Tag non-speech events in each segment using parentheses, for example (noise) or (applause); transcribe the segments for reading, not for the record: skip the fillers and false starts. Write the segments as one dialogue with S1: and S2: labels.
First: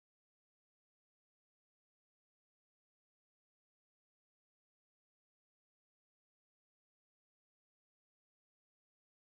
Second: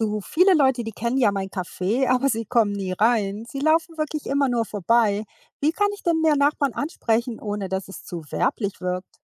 S1: Du, viele Leute, die kennen ja mein Café, (laughs) aber sie kommen nie rein. Sie laufen wirklich immer nur vorbei. Wie kann ich denn mehr Nachbarn ansprechen, ohne dass es zu werblich wirkt?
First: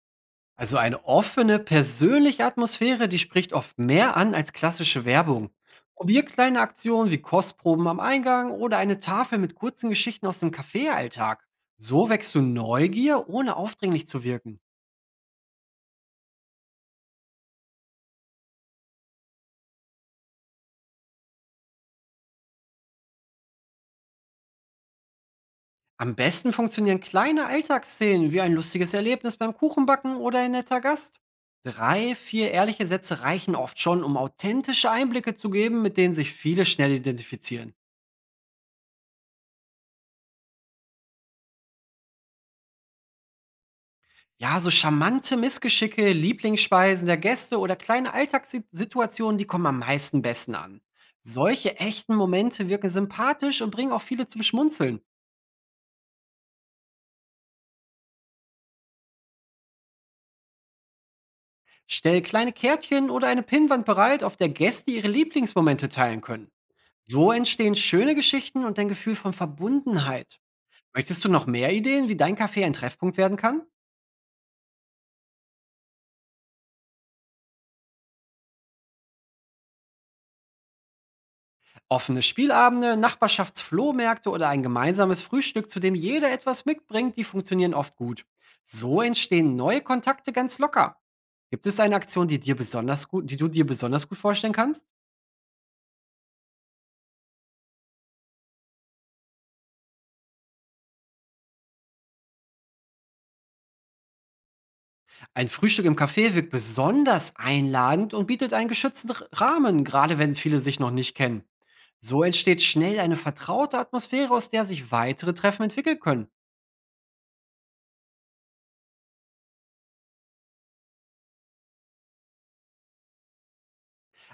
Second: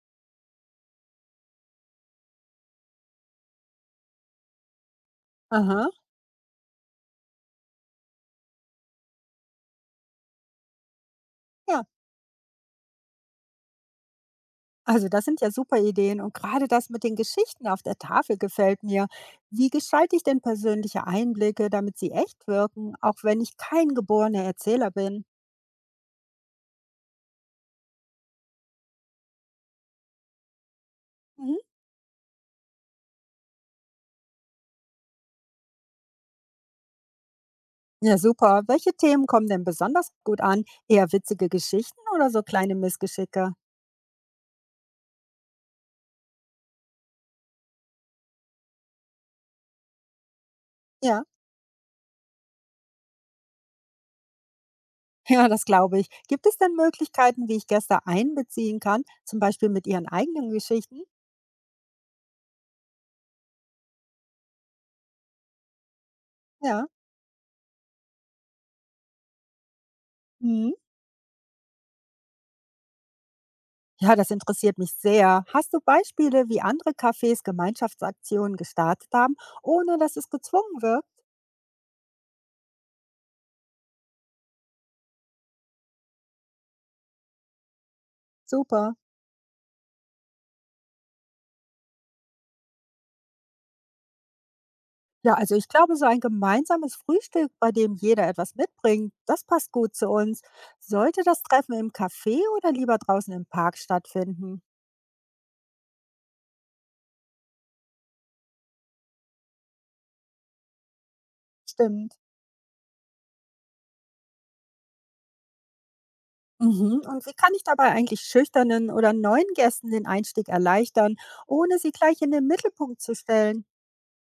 S2: Also eine offene, persönliche Atmosphäre, die spricht oft mehr an als klassische Werbung.
S1: Aha.
S2: Probier kleine Aktionen wie Kostproben am Eingang oder eine Tafel mit kurzen Geschichten aus dem Kaffeealltag.
S1: Ja,
S2: So wächst du Neugier, ohne aufdringlich zu wirken.
S1: also das sind ja super Ideen und gerade das mit den Geschichten auf der Tafel gefällt mir. Wie gestalte ich denn persönliche Einblicke, damit sie echt wirken, auch wenn ich kein geborener Erzähler bin?
S2: Am besten funktionieren kleine Alltagsszenen wie ein lustiges Erlebnis beim Kuchenbacken oder ein netter Gast.
S1: Mhm.
S2: Drei, vier ehrliche Sätze reichen oft schon, um authentische Einblicke zu geben, mit denen sich viele schnell identifizieren.
S1: Ja, super. Welche Themen kommen denn besonders gut an? Eher witzige Geschichten oder so kleine Missgeschicke?
S2: Ja, so charmante Missgeschicke, Lieblingsspeisen der Gäste oder kleine Alltagssituationen, die kommen am meisten besten an.
S1: Ja.
S2: Solche echten Momente wirken sympathisch und bringen auch viele zum Schmunzeln.
S1: Ja, das glaube ich. Gibt es denn Möglichkeiten, wie ich Gäste einbeziehen kann, zum Beispiel mit ihren eigenen Geschichten?
S2: Stell kleine Kärtchen oder eine Pinnwand bereit, auf der Gäste ihre Lieblingsmomente teilen können.
S1: Ja.
S2: So entstehen schöne Geschichten und ein Gefühl von Verbundenheit.
S1: Mhm.
S2: Möchtest du noch mehr Ideen, wie dein Café ein Treffpunkt werden kann?
S1: Ja, das interessiert mich sehr. Hast du Beispiele, wie andere Cafés Gemeinschaftsaktionen gestartet haben, ohne dass es gezwungen wird?
S2: Offene Spielabende, Nachbarschaftsflohmärkte oder ein gemeinsames Frühstück, zu dem jeder etwas mitbringt, die funktionieren oft gut.
S1: Super.
S2: So entstehen neue Kontakte ganz locker. Gibt es eine Aktion, die dir besonders gut die du dir besonders gut vorstellen kannst?
S1: Ja, also ich glaube, so ein gemeinsames Frühstück, bei dem jeder etwas mitbringt, das passt gut zu uns. Sollte das Treffen im Café oder lieber draußen im Park stattfinden?
S2: Ein Frühstück im Café wirkt besonders einladend und bietet einen geschützten Rahmen, gerade wenn viele sich noch nicht kennen.
S1: Stimmt.
S2: So entsteht schnell eine vertraute Atmosphäre, aus der sich weitere Treffen entwickeln können.
S1: Mhm. Und wie kann ich dabei eigentlich schüchternen oder neuen Gästen den Einstieg erleichtern, ohne sie gleich in den Mittelpunkt zu stellen?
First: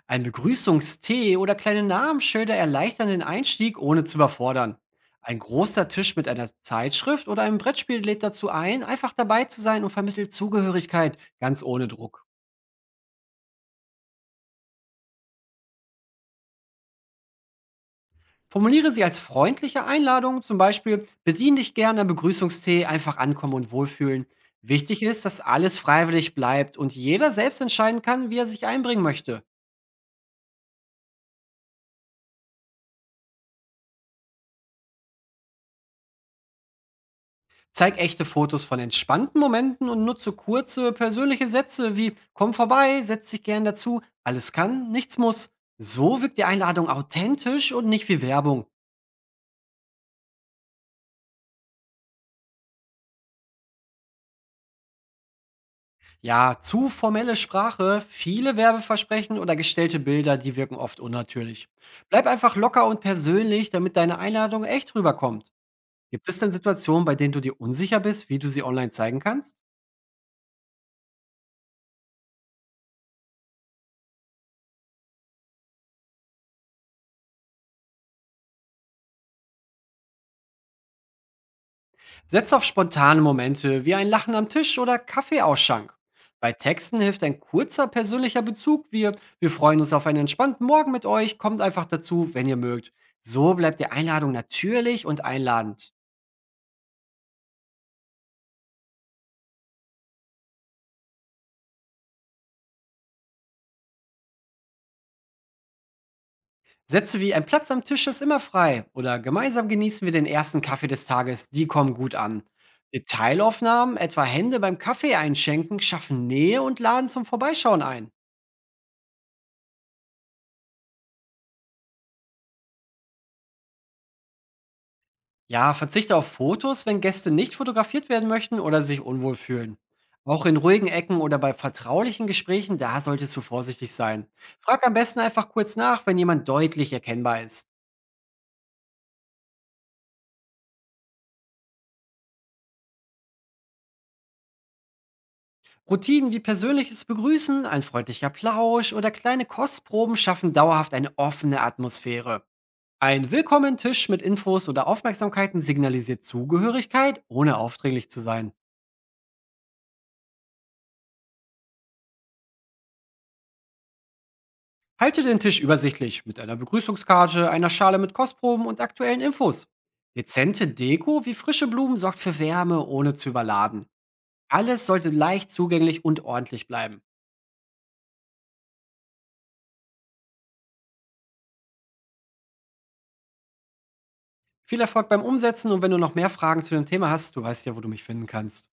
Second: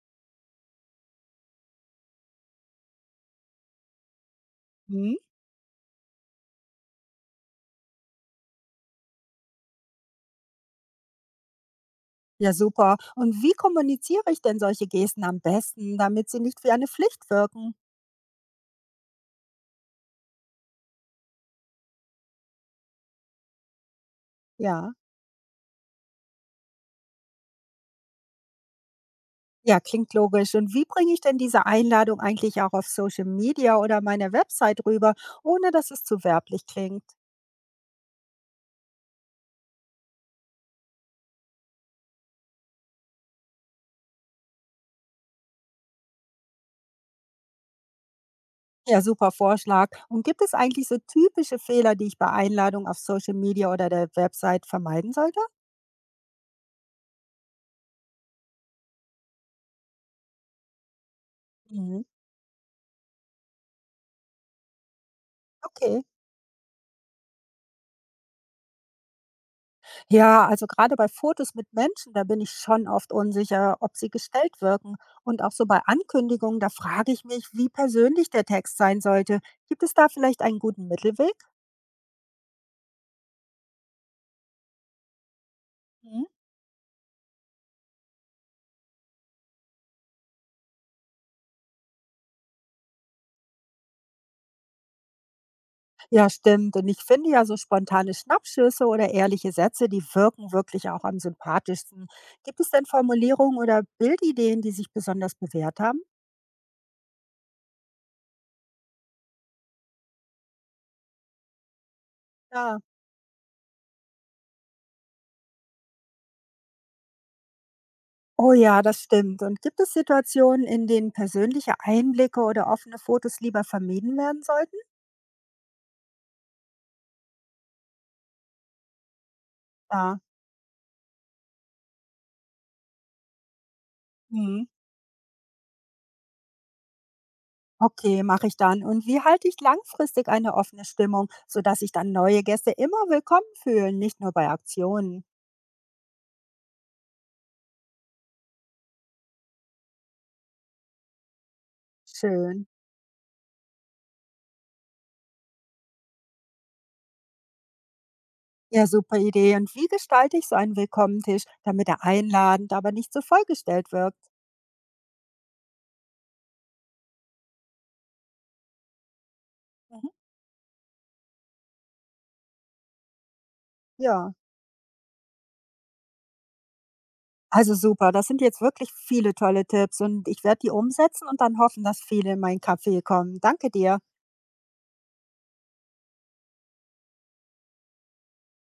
S2: Ein Begrüßungstee oder kleine Namensschilder erleichtern den Einstieg, ohne zu überfordern.
S1: Hm?
S2: Ein großer Tisch mit einer Zeitschrift oder einem Brettspiel lädt dazu ein, einfach dabei zu sein und vermittelt Zugehörigkeit, ganz ohne Druck.
S1: Ja, super. Und wie kommuniziere ich denn solche Gesten am besten, damit sie nicht wie eine Pflicht wirken?
S2: Formuliere sie als freundliche Einladung, zum Beispiel bedien dich gerne am Begrüßungstee, einfach ankommen und wohlfühlen.
S1: Ja.
S2: Wichtig ist, dass alles freiwillig bleibt und jeder selbst entscheiden kann, wie er sich einbringen möchte.
S1: Ja, klingt logisch. Und wie bringe ich denn diese Einladung eigentlich auch auf Social Media oder meiner Website rüber, ohne dass es zu werblich klingt?
S2: Zeig echte Fotos von entspannten Momenten und nutze kurze persönliche Sätze wie komm vorbei, setz dich gern dazu, alles kann, nichts muss. So wirkt die Einladung authentisch und nicht wie Werbung.
S1: Ja, super Vorschlag. Und gibt es eigentlich so typische Fehler, die ich bei Einladung auf Social Media oder der Website vermeiden sollte?
S2: Ja, zu formelle Sprache, viele Werbeversprechen oder gestellte Bilder, die wirken oft unnatürlich.
S1: Mhm.
S2: Bleib einfach locker und persönlich, damit deine Einladung echt rüberkommt.
S1: Okay.
S2: Gibt es denn Situationen, bei denen du dir unsicher bist, wie du sie online zeigen kannst?
S1: Ja, also gerade bei Fotos mit Menschen, da bin ich schon oft unsicher, ob sie gestellt wirken. Und auch so bei Ankündigungen, da frage ich mich, wie persönlich der Text sein sollte. Gibt es da vielleicht einen guten Mittelweg?
S2: Setz auf spontane Momente wie ein Lachen am Tisch oder Kaffeeausschank.
S1: Mhm.
S2: Bei Texten hilft ein kurzer persönlicher Bezug. Wir freuen uns auf einen entspannten Morgen mit euch. Kommt einfach dazu, wenn ihr mögt. So bleibt die Einladung natürlich und einladend.
S1: Ja, stimmt. Und ich finde ja so spontane Schnappschüsse oder ehrliche Sätze, die wirken wirklich auch am sympathischsten. Gibt es denn Formulierungen oder Bildideen, die sich besonders bewährt haben?
S2: Sätze wie ein Platz am Tisch ist immer frei oder gemeinsam genießen wir den ersten Kaffee des Tages, die kommen gut an.
S1: Ja,
S2: Detailaufnahmen, etwa Hände beim Kaffee einschenken, schaffen Nähe und laden zum Vorbeischauen ein.
S1: oh ja, das stimmt. Und gibt es Situationen, in denen persönliche Einblicke oder offene Fotos lieber vermieden werden sollten?
S2: Ja, verzichte auf Fotos, wenn Gäste nicht fotografiert werden möchten oder sich unwohl fühlen.
S1: Ja.
S2: Auch in ruhigen Ecken oder bei vertraulichen Gesprächen, da solltest du vorsichtig sein.
S1: Mhm.
S2: Frag am besten einfach kurz nach, wenn jemand deutlich erkennbar ist.
S1: Okay, mache ich dann. Und wie halte ich langfristig eine offene Stimmung, sodass sich dann neue Gäste immer willkommen fühlen, nicht nur bei Aktionen?
S2: Routinen wie persönliches Begrüßen, ein freundlicher Plausch oder kleine Kostproben schaffen dauerhaft eine offene Atmosphäre.
S1: Schön.
S2: Ein Willkommen-Tisch mit Infos oder Aufmerksamkeiten signalisiert Zugehörigkeit, ohne aufdringlich zu sein.
S1: Ja, super Idee. Und wie gestalte ich so einen Willkommentisch, damit er einladend, aber nicht so vollgestellt wirkt?
S2: Halte den Tisch übersichtlich mit einer Begrüßungskarte, einer Schale mit Kostproben und aktuellen Infos.
S1: Mhm.
S2: Dezente Deko wie frische Blumen sorgt für Wärme, ohne zu überladen.
S1: Ja,
S2: Alles sollte leicht zugänglich und ordentlich bleiben.
S1: also super. Das sind jetzt wirklich viele tolle Tipps und ich werde die umsetzen und dann hoffen, dass viele in meinen Café kommen. Danke dir.
S2: Viel Erfolg beim Umsetzen und wenn du noch mehr Fragen zu dem Thema hast, du weißt ja, wo du mich finden kannst.